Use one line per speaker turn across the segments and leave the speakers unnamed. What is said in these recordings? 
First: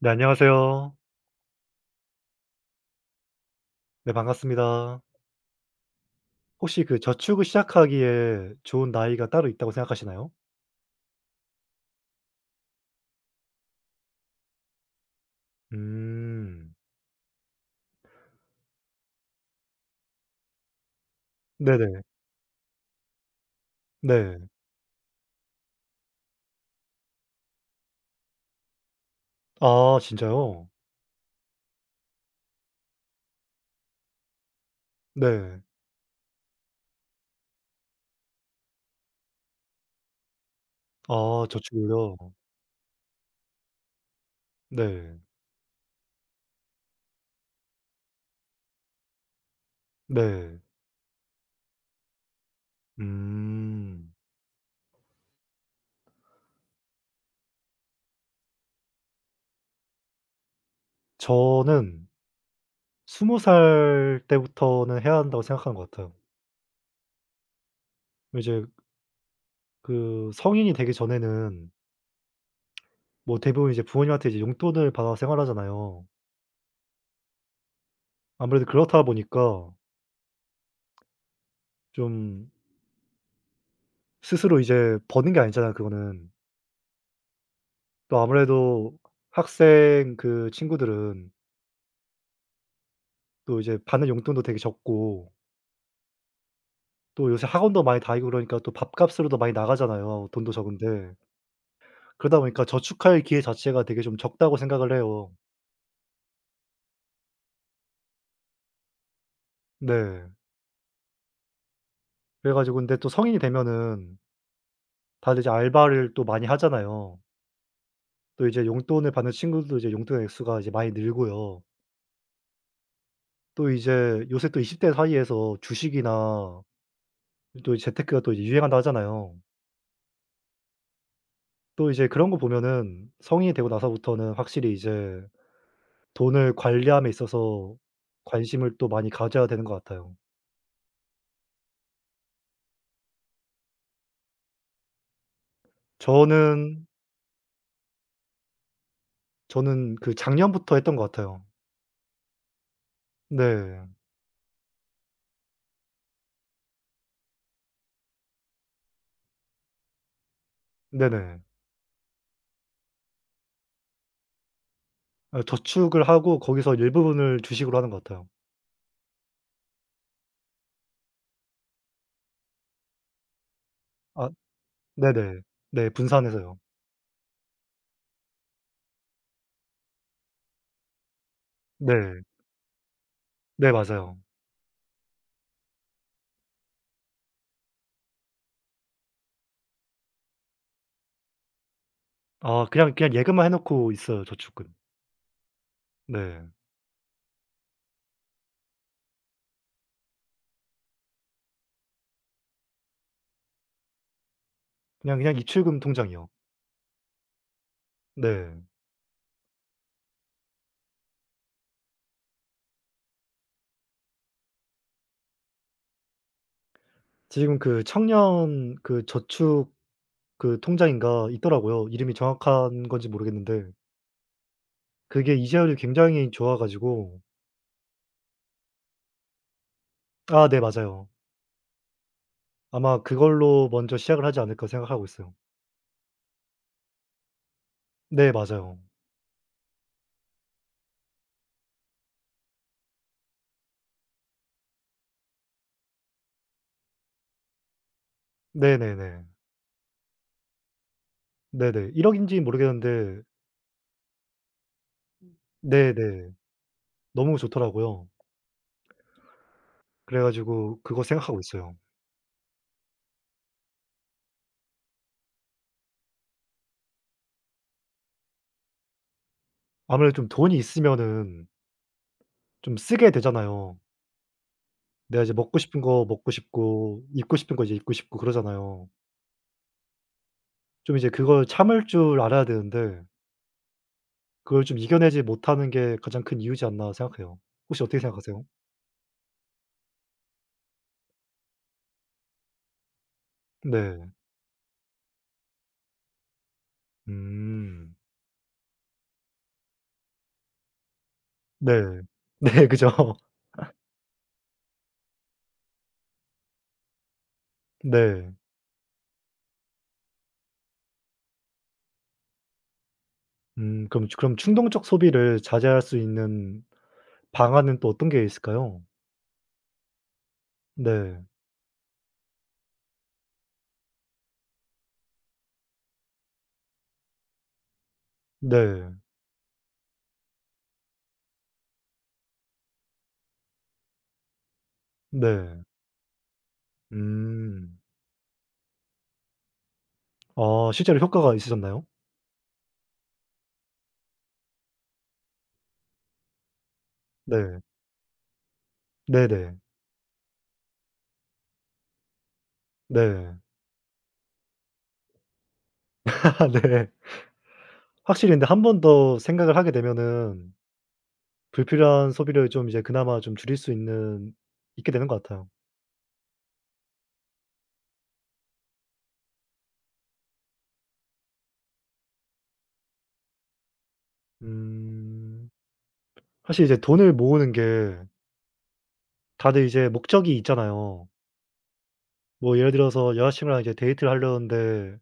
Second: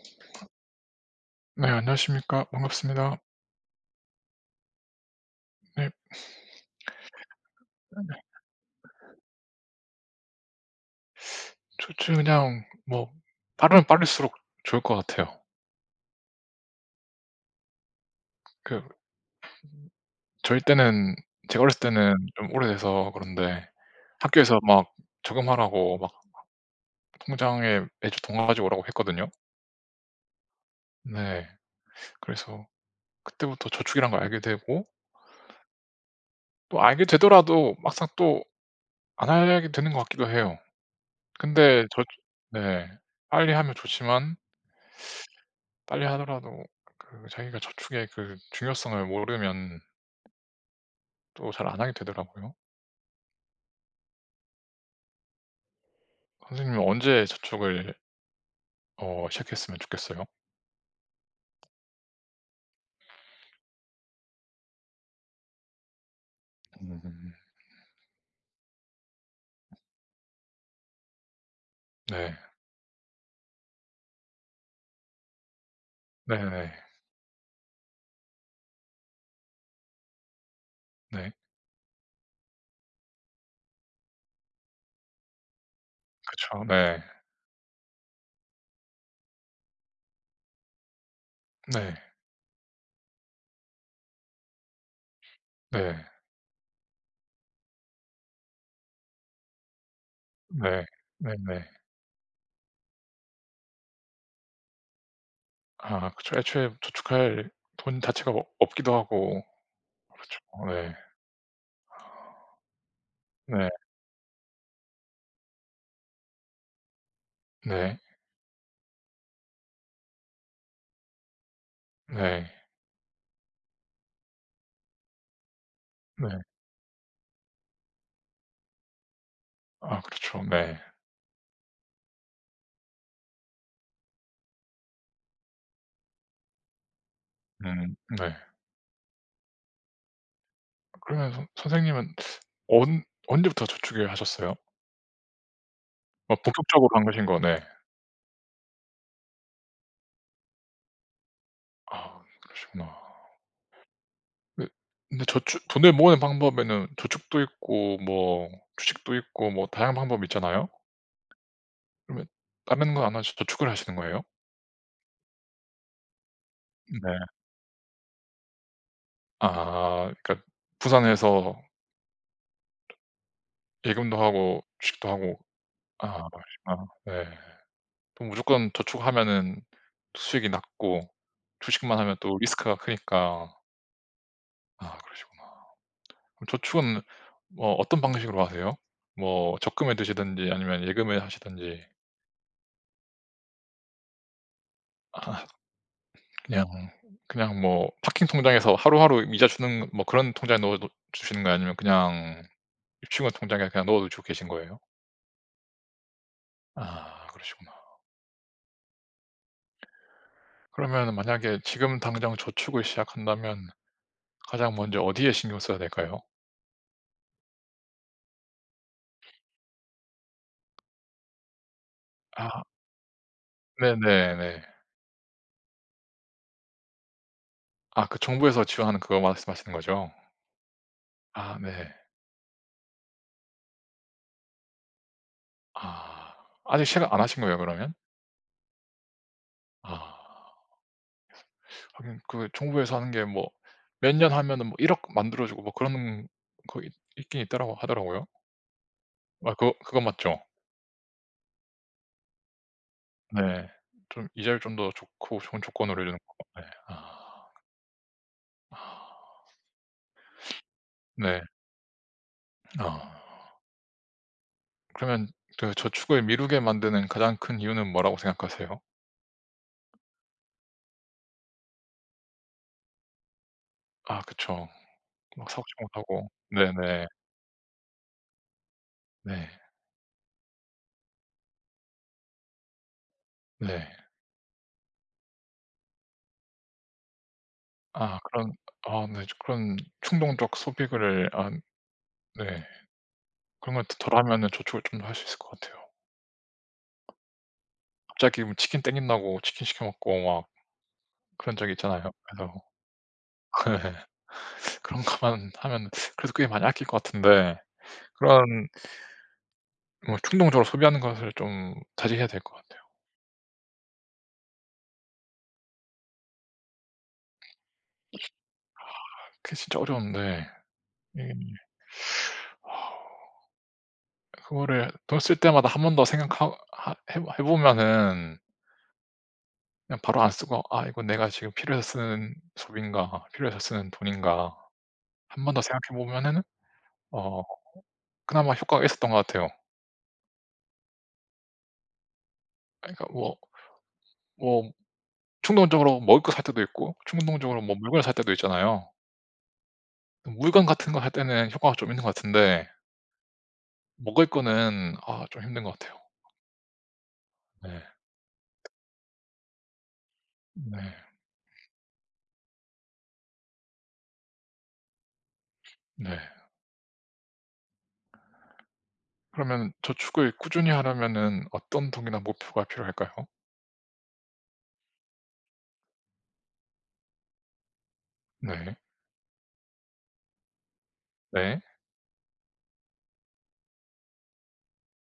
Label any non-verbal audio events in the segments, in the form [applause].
네 안녕하세요.
네 안녕하십니까. 반갑습니다.
네 반갑습니다.
네.
혹시 그 저축을 시작하기에 좋은 나이가 따로 있다고 생각하시나요?
좋죠. 그냥 뭐 빠르면 빠를수록 좋을 것 같아요.
음.
그 저희 때는 제가 어렸을
네네.
때는 좀 오래돼서 그런데
네.
학교에서 막 저금하라고 막 통장에 매주 돈 가지고 오라고 했거든요.
아 진짜요?
네. 그래서 그때부터 저축이란 걸 알게 되고
네.
또 알게 되더라도 막상 또 안 하게 되는 것 같기도 해요.
아
근데 저축
저축을요?
네. 빨리 하면 좋지만
네.
빨리 하더라도 그 자기가 저축의 그 중요성을 모르면
네.
또 잘 안 하게 되더라고요.
음.
선생님은 언제 저축을 시작했으면 좋겠어요?
저는 20살 때부터는 해야 한다고 생각하는 것 같아요.
음.
이제 그 성인이 되기 전에는
네.
뭐 대부분 이제 부모님한테 이제 용돈을 받아 생활하잖아요.
네네.
아무래도 그렇다 보니까
네.
좀 스스로 이제 버는 게 아니잖아요 그거는.
그쵸. 네.
또 아무래도 학생 그 친구들은
네.
또 이제 받는 용돈도 되게 적고
네.
또 요새 학원도 많이 다니고 그러니까 또 밥값으로 더 많이 나가잖아요 돈도
네.
적은데.
네네.
그러다 보니까 저축할 기회 자체가 되게 좀 적다고 생각을 해요.
아 그쵸. 애초에 저축할 돈 자체가 없 없기도 하고
네.
그렇죠. 네.
그래 가지고 근데 또 성인이
네.
되면은 다들 이제 알바를 또 많이 하잖아요.
네.
또 이제 용돈을 받는 친구들도 이제 용돈의 액수가 이제 많이 늘고요.
네.
또 이제 요새 또 20대 사이에서
네.
주식이나 또 재테크가 또 이제 유행한다 하잖아요.
아 그렇죠. 네.
또 이제 그런 거 보면은 성인이 되고 나서부터는 확실히 이제 돈을 관리함에 있어서
네.
관심을 또 많이 가져야 되는 것 같아요.
그러면 선 선생님은 언 언제부터 저축을 하셨어요?
저는
본격적으로 한 것인 거네.
저는 그 작년부터 했던 것 같아요.
아 그러시구나.
네.
네. 근데 저축 돈을 모으는 방법에는 저축도 있고 뭐 주식도 있고 뭐 다양한 방법이 있잖아요.
네네.
그러면 다른 건 안 하시고 저축을 하시는 거예요?
아 저축을 하고 거기서
네.
일부분을 주식으로 하는 것 같아요.
아 그러니까 부산에서 예금도
아
하고 주식도 하고.
네네. 네
아
분산해서요.
그러시구나. 네. 그럼 무조건 저축하면은 수익이 낮고 주식만 하면
네.
또 리스크가 크니까.
네 맞아요.
아 그러시구나. 그럼 저축은 뭐 어떤 방식으로 하세요? 뭐 적금에 두시든지 아니면 예금에 하시든지.
아 그냥 그냥 예금만 해 놓고 있어요, 저축은. 네.
그냥 그냥 뭐 파킹 통장에서 하루하루 이자 주는 뭐 그런 통장에 넣어 놓 주시는 거예요? 아니면 그냥 유치원 통장에 그냥 넣어 두시고 계신 거예요?
그냥 입출금 통장이요.
아 그러시구나.
네.
그러면은 만약에 지금 당장 저축을 시작한다면 가장 먼저 어디에 신경 써야 될까요?
지금 그 청년 그 저축 그 통장인가 있더라고요. 이름이
아
정확한 건지 모르겠는데
네네네.
그게 이자율이 굉장히 좋아 가지고
아 그 정부에서 지원하는 그거 말씀하시는 거죠?
아 네 맞아요.
아 네.
아마 그걸로 먼저 시작을 하지 않을까 생각하고 있어요.
아 아직 시작 안 하신 거예요 그러면?
네 맞아요.
아 하긴 그 정부에서 하는 게 뭐 몇 년 하면은 뭐 1억 만들어 주고 뭐 그런 거 있 있긴 있더라고 하더라고요.
네네네.
아 그거 그건 맞죠.
네네. 1억 억인지는 모르겠는데
네. 좀 이자율 좀 더 좋고 좋은 조건으로 해 주는
네네.
거 네.
너무
아.
좋더라고요.
아.
그래 가지고 그거 생각하고
네.
있어요.
아. 그러면 그 저축을 미루게 만드는 가장 큰 이유는 뭐라고 생각하세요?
아무래도 좀 돈이 있으면은 좀 쓰게 되잖아요.
아 그쵸.
내가 이제
막
먹고
사고
싶은
싶은 거
거
사고.
먹고 싶고
네네.
입고 싶은 거 이제 입고 싶고 그러잖아요.
네.
좀 이제 그걸 참을 줄 알아야 되는데
네.
그걸 좀 이겨내지 못하는 게 가장 큰 이유지 않나 생각해요. 혹시 어떻게
아
생각하세요?
그런 아 네 그런 충동적 소비를 안 네. 그런 걸
네.
덜 하면은 저축을 좀 더 할 수 있을 것 같아요.
음.
갑자기 뭐 치킨 땡긴다고 치킨 시켜 먹고 막 그런 적이
네.
있잖아요. 그래서
[laughs] 네 그죠.
[laughs] 네. 그런 것만 하면 [laughs] 그래도 꽤 많이 아낄 것 같은데
네.
그런 뭐 충동적으로 소비하는 것을 좀 자제해야 될 것 같아요.
그럼 충동적 소비를 자제할 수 있는 방안은 또 어떤 게 있을까요?
그게 진짜 어려운데
네.
이게 아 그거를 돈 쓸 때마다 한 번 더 생각하 하 해 해 보면은
네.
그냥 바로 안 쓰고 '아 이건 내가 지금 필요해서 쓰는 소비인가? 필요해서 쓰는 돈인가?' 한 번 더
네.
생각해 보면은 어
음.
그나마 효과가 있었던 것 같아요.
아 실제로 효과가 있으셨나요?
그러니까 뭐 뭐 충동적으로 먹을 거 살 때도 있고
네.
충동적으로 뭐 물건을 살 때도 있잖아요.
네네.
물건 같은 거 할 때는 효과가 좀 있는 것 같은데
네.
먹을 거는 아 좀 힘든 것 같아요.
[laughs] 네.
네.
확실히 근데 한 번 더 생각을 하게 되면은
네.
불필요한 소비를 좀 이제 그나마 좀 줄일 수 있는 있게 되는 것 같아요.
네. 그러면 저축을 꾸준히 하려면은 어떤 동기나 목표가 필요할까요?
음. 사실 이제 돈을 모으는 게
네.
다들 이제 목적이 있잖아요.
네.
뭐 예를 들어서 여자친구랑 이제 데이트를 하려는데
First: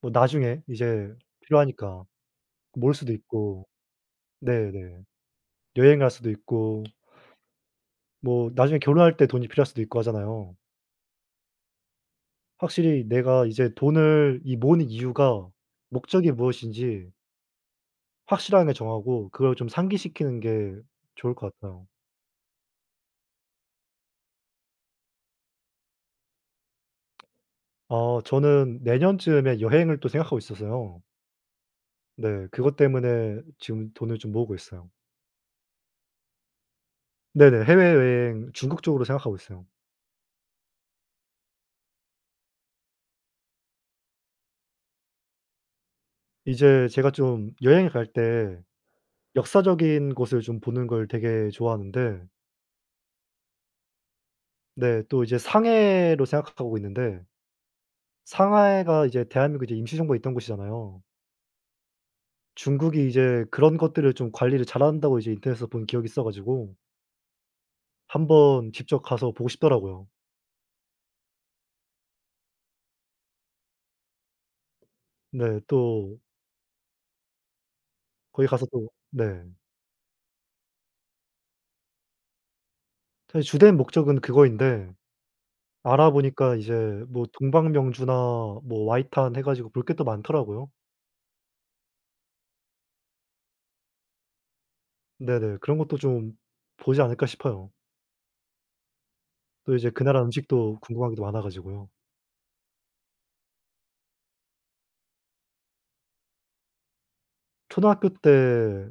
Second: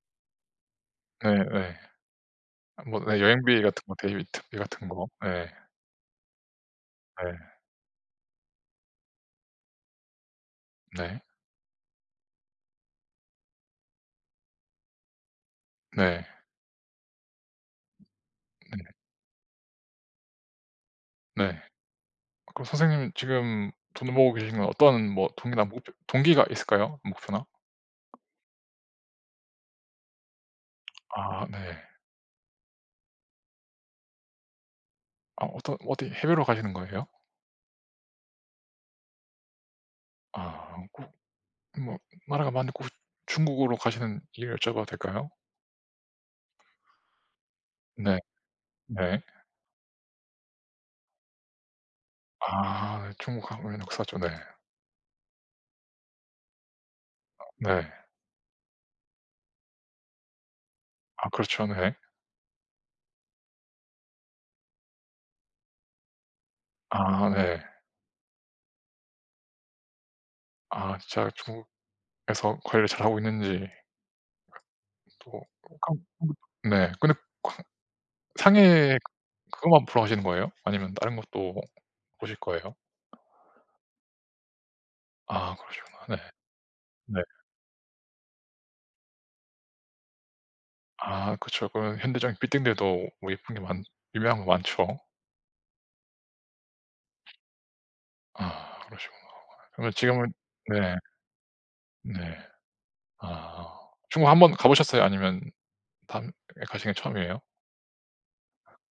뭐 나중에 이제
네네.
필요하니까 모을
뭐
수도
네 여행비
있고
같은 거 데이비 트비 같은
네네.
거. 네.
여행 갈 수도 있고
네.
뭐 나중에 결혼할 때 돈이 필요할 수도 있고 하잖아요.
네.
확실히 내가 이제 돈을 이 모으는 이유가
네.
목적이 무엇인지 확실하게
네.
정하고 그걸 좀 상기시키는 게 좋을 것
네.
같아요.
그럼 선생님 지금 돈을 모으고 계신 건 어떤 뭐 동기나 목표 동기가 있을까요? 목표나?
아 저는 내년쯤에 여행을 또 생각하고 있어서요.
아 네.
네 그것 때문에 지금 돈을 좀 모으고 있어요.
아 어떤 어디 해외로 가시는 거예요?
네네. 해외여행 중국 쪽으로 생각하고 있어요.
아. 뭐 나라가 많고 중국으로 가시는 이유 여쭤봐도 될까요?
이제 제가 좀 여행을 갈
네.
때
네.
역사적인 곳을 좀 보는 걸 되게 좋아하는데
아 네. 중국 하면 역사죠. 네.
네 또 이제 상해로 생각하고 있는데
네.
상하이가 이제 대한민국 이제 임시정부가 있던 곳이잖아요.
아 그렇죠. 네.
중국이 이제 그런 것들을 좀 관리를 잘한다고 이제 인터넷에서 본 기억이 있어 가지고
아 네.
한번 직접 가서 보고 싶더라고요.
아 진짜 중국에서 관리를 잘하고 있는지 또
네.
강
또
[unintelligible] 네. 근데 강
거기 가서 또
상해
네.
그것만 보러 가시는 거예요? 아니면 다른 것도 보실 거예요?
사실 주된 목적은 그거인데
아 그러시구나. 네.
알아보니까 이제
네.
뭐 동방명주나 뭐 와이탄 해 가지고 볼게 또 많더라고요.
아 그쵸. 그런 현대적인 빌딩들도 뭐 예쁜 게 많 유명한 거 많죠.
네네. 그런 것도 좀 보지 않을까 싶어요.
아 그러시구나.
또 이제
그러면
그 나라
지금은
음식도
네.
궁금한 게 많아 가지고요.
네. 아. 중국 한번 가 보셨어요? 아니면 다음에 가시는 게 처음이에요?
초등학교 때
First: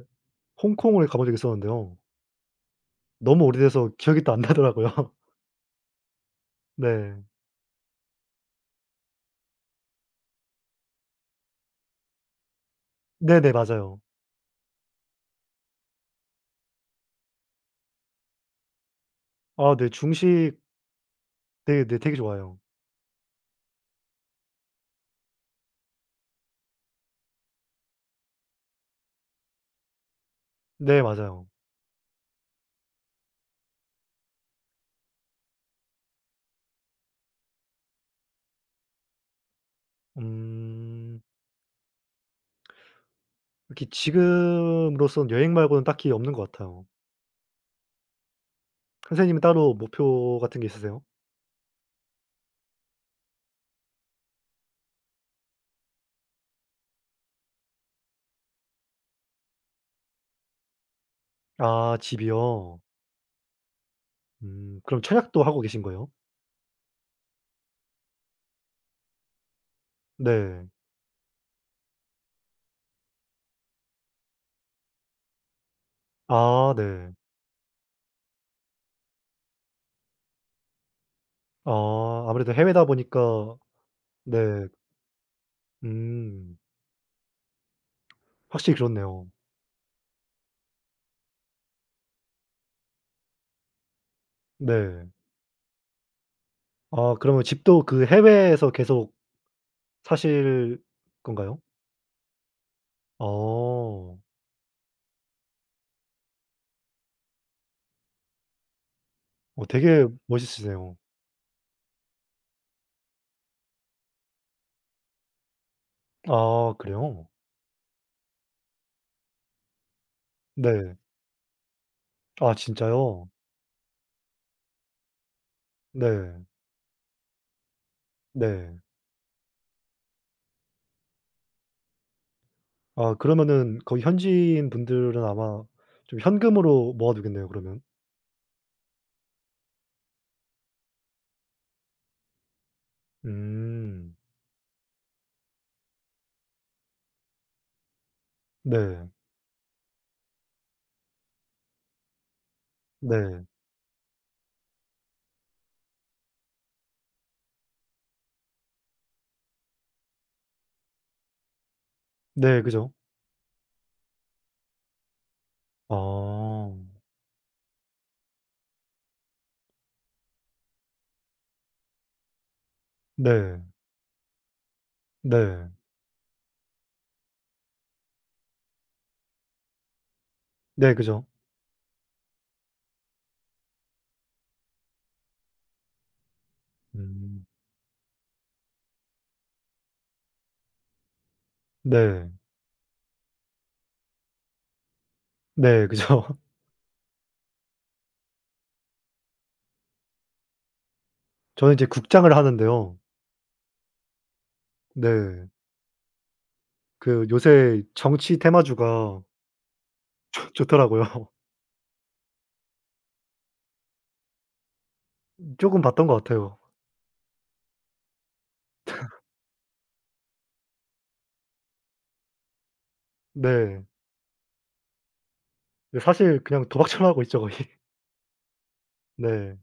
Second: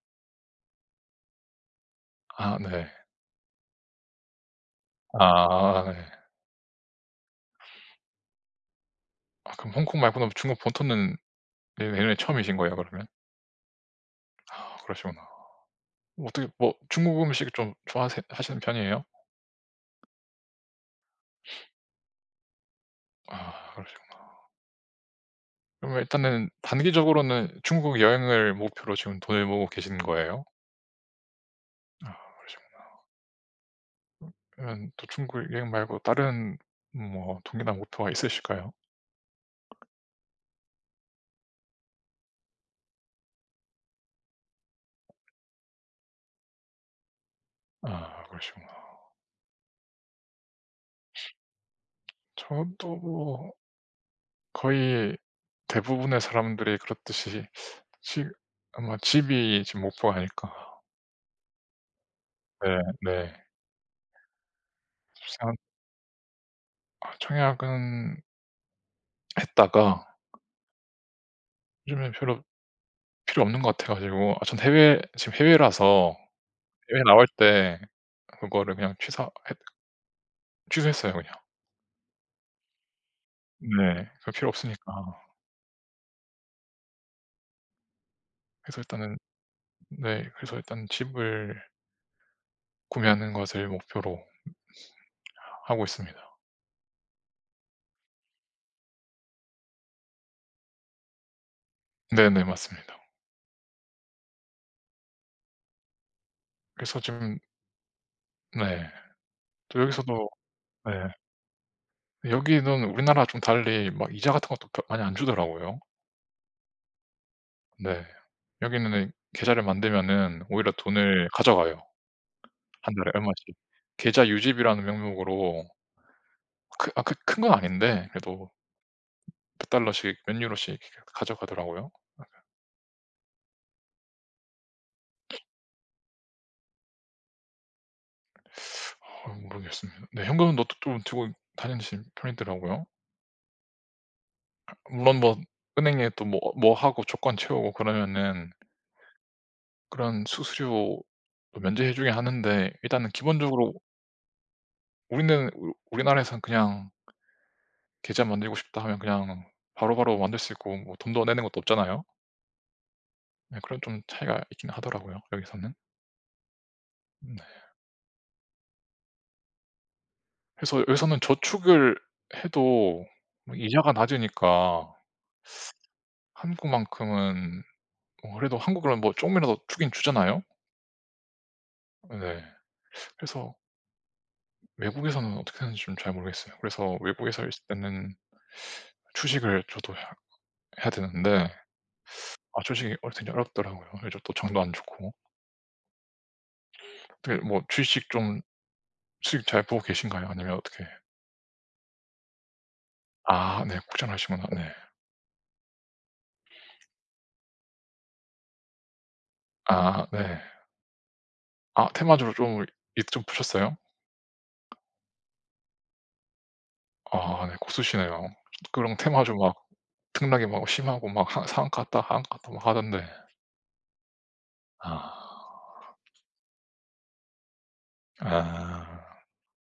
홍콩을 가본 적이 있었는데요.
아 네.
너무 오래돼서 기억이 또 안 나더라고요. [laughs]
아 네.
네.
아 그럼 홍콩 말고는 중국 본토는 내 내년에 처음이신 거예요 그러면?
네네. 맞아요.
아 그러시구나. 뭐 어떻게 뭐 중국 음식 좀 좋아하세 하시는 편이에요?
아 네. 중식 되게 네 되게 좋아요
아 그러시구나. 그러면 일단은 단기적으로는 중국 여행을 목표로 지금 돈을 모으고 계시는 거예요?
네. 맞아요.
아 그러시구나. 그러면 또 중국 여행 말고 다른 뭐 동기나 목표가 있으실까요?
음. 이렇게 지금으로선 여행 말고는 딱히 없는 것 같아요.
아 그러시구나.
선생님은 따로 목표 같은 게 있으세요?
저도 뭐 거의 대부분의 사람들이 그렇듯이 시 아마 집이 지금 목표가 아닐까.
아
네
집이요?
네.
그럼 청약도
참
하고 계신 거예요?
아 청약은 했다가
네.
요즘엔 별로 필요 없는 것 같아 가지고 아 전 해외 지금 해외라서
아
해외
네.
나올 때 그거를 그냥 취사 했 취소했어요 그냥.
아 아무래도 해외다 보니까
네. 그 필요
네.
없으니까.
음 확실히
그래서 일단은
그렇네요.
네 그래서 일단 집을 구매하는 것을 목표로
네.
하고 있습니다.
아 그러면 집도 그 해외에서 계속 사실 건가요?
네네 맞습니다.
어.
그래서 지금 네.
어
또
되게
여기서도 네.
멋있으세요.
여기는 우리나라와 좀 달리 막 이자 같은 것도 벼 많이 안 주더라고요.
아 그래요?
네. 여기는 계좌를 만들면은 오히려
네.
돈을 가져가요.
아
한 달에
진짜요?
얼마씩. 계좌 유지비라는 명목으로
네.
크 아 크 큰 건 아닌데 그래도
네.
몇 달러씩 몇 유로씩 이렇게 가져가더라고요.
아 그러면은 거기 현지인 분들은 아마 좀 현금으로 모아 두겠네요 그러면.
어 모르겠습니다. 네. 현금은 너 또 좀 들고 다니시는 편이더라고요.
음.
물론 뭐 은행에 또 뭐 뭐 하고 조건 채우고 그러면은
네.
그런 수수료 또 면제해 주긴 하는데 일단은
네.
기본적으로 우리는 우 우리나라에선 그냥 계좌 만들고 싶다 하면 그냥 바로바로 만들 수 있고 뭐 돈도 내는 것도 없잖아요.
네. 그죠.
네 그런 좀 차이가 있긴 하더라고요 여기서는.
아.
네. 그래서 여기서는 저축을 해도 뭐
네.
이자가 낮으니까
네.
한국만큼은 뭐 그래도 한국은 뭐 조금이라도 주긴 주잖아요.
네 그죠.
네. 그래서 외국에서는 어떻게 하는지 좀 잘 모르겠어요. 그래서 외국에서
음.
있을 때는 주식을 저도 해야 되는데
네.
아 주식이 되게 어렵더라고요. 요즘 또 장도 안 좋고.
네 그죠. [laughs]
어떻게 뭐 주식 좀 수익 잘 보고 계신가요? 아니면 어떻게
저는 이제 국장을 하는데요.
아 네. 고전하시구나. 네.
네. 그 요새 정치 테마주가
아 네.
[laughs] 좋 좋더라고요.
아 테마주로 좀 이 좀 보셨어요?
쪼금 봤던 것 같아요.
아 네. 고수시네요. 그런 테마주 막 특락이 막 심하고 막 하 상한가 다 하한가 갔다 막 하던데.
네.
아.
근데 사실 그냥 도박처럼 하고 있죠 거의. [laughs]
아.
네.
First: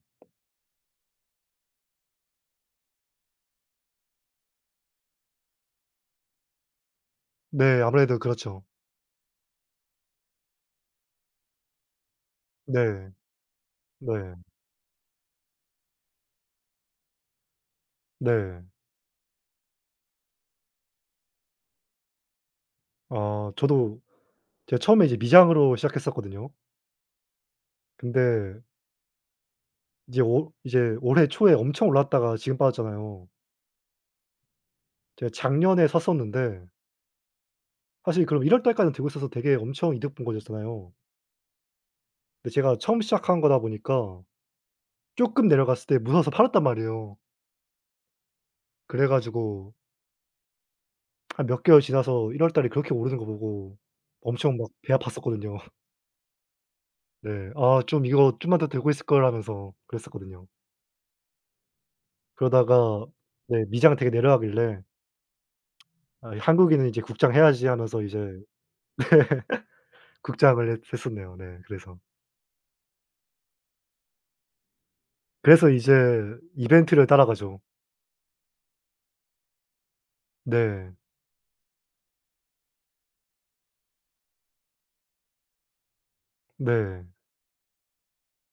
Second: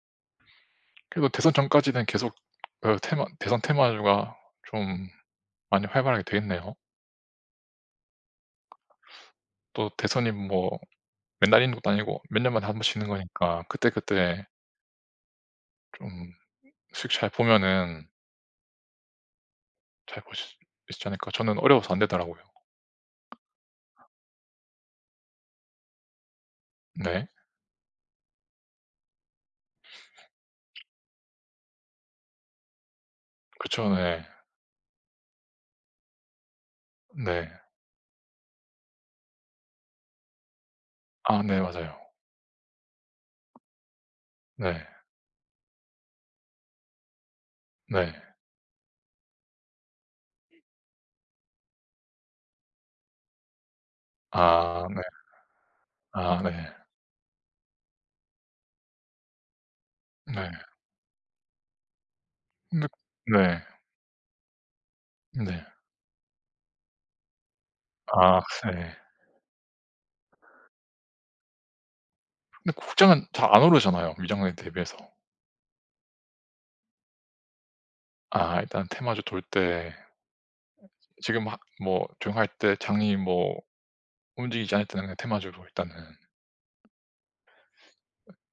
그래도 대선 전까지는 계속 그 테마 대선 테마주가 좀 많이 활발하게 되겠네요.
네 아무래도 그렇죠.
또 대선이 뭐 맨날 있는 것도 아니고 몇 년마다 한 번씩 있는
네.
거니까
네.
그때그때 좀 수익 잘 보면은
네.
잘 볼 수 있지 않을까. 저는 어려워서 안 되더라고요.
아 저도 제가 처음에 이제 미장으로 시작했었거든요.
네.
근데 이제 올 이제 올해 초에 엄청 올랐다가 지금 빠졌잖아요.
그쵸. 네.
제가 작년에 샀었는데
네.
사실 그럼 1월 달까지는 들고 있어서 되게 엄청 이득 본 거였잖아요.
아 네 맞아요.
근데 제가 처음 시작한 거다 보니까
네.
쪼끔 내려갔을 때 무서워서 팔았단 말이에요.
네.
그래 가지고 한 몇 개월 지나서 1월 달에 그렇게 오르는 거 보고 엄청 막
아
배
네.
아팠었거든요. [laughs]
아 네.
네. '아 좀 이거 좀만 더 들고 있을 걸.' 하면서 그랬었거든요.
네. 근데
그러다가
네.
네 미장 되게 내려가길래
네.
'아 이 한국인은 이제 국장 해야지.' 하면서
아
이제
네.
국장을 했 했었네요. 네 그래서.
근데 국장은 잘 안 오르잖아요, 미장년에 대비해서.
그래서 이제 이벤트를 따라가죠.
아 일단 테마주 돌 때
네.
지금 하 뭐 조용할 때 장이 뭐 움직이지 않을 때는 그냥 테마주로 일단은.
네.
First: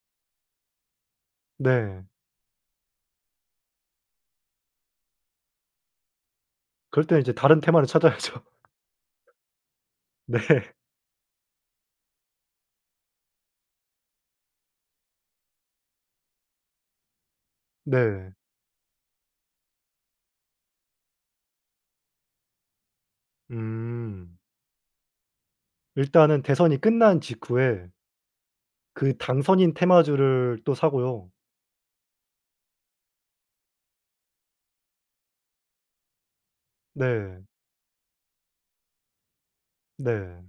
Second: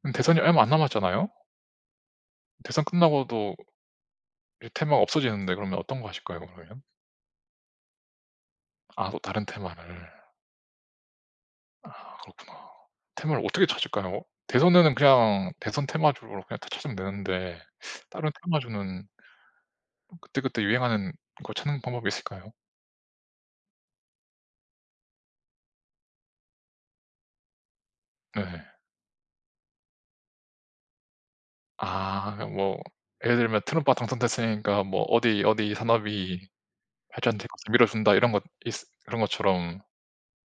그럼 대선이 얼마 안 남았잖아요?
네.
대선 끝나고도 이제 테마가 없어지는데 그러면 어떤 거 하실 거예요, 그러면?
그럴 땐 이제 다른 테마를 찾아야죠.
아 또 다른 테마를.
네.
아 그렇구나. 테마를 어떻게 찾을까요? 대선에는 그냥 대선 테마주로 그냥 다 찾으면 되는데 다른
네.
테마주는 그때그때 유행하는 거 찾는 방법이 있을까요?
음. 일단은 대선이 끝난 직후에
네.
그 당선인 테마주를 또 사고요.
아 그냥 뭐 예를 들면 트럼프가 당선됐으니까 뭐 어디 어디 산업이
네.
발전될 것을 밀어준다 이런 것 있 그런 것처럼
네.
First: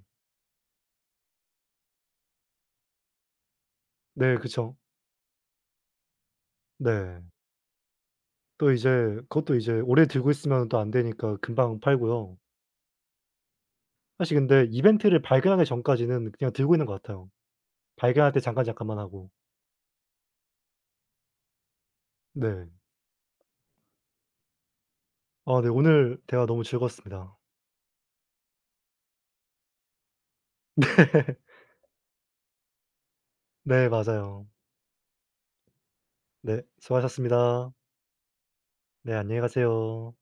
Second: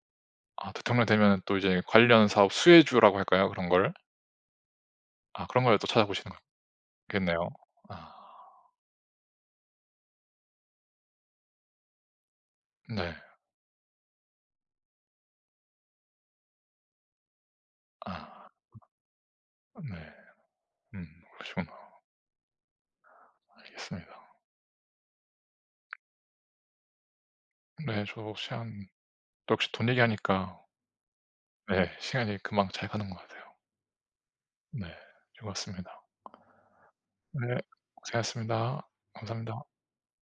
아 대통령 되면은 또 이제 관련 사업 수혜주라고 할까요? 그런 걸?
네 그쵸.
아 그런 걸 또 찾아보시는
네.
거겠네요. 아
또 이제 그것도 이제 오래 들고 있으면 또 안 되니까 금방 팔고요.
네.
사실 근데 이벤트를 발견하기 전까지는 그냥 들고 있는 것 같아요. 발견할 때
아
잠깐만 하고.
네. 음 그러시구나.
네.
알겠습니다.
아 네 오늘 대화 너무 즐거웠습니다.
네. 저도 혹시 한 또 역시 돈 얘기하니까
[laughs]
네 시간이 금방 잘 가는 것 같아요.
네 맞아요.
네. 즐거웠습니다.
네
네.
수고하셨습니다.
고생하셨습니다.
네 안녕히
감사합니다.
가세요.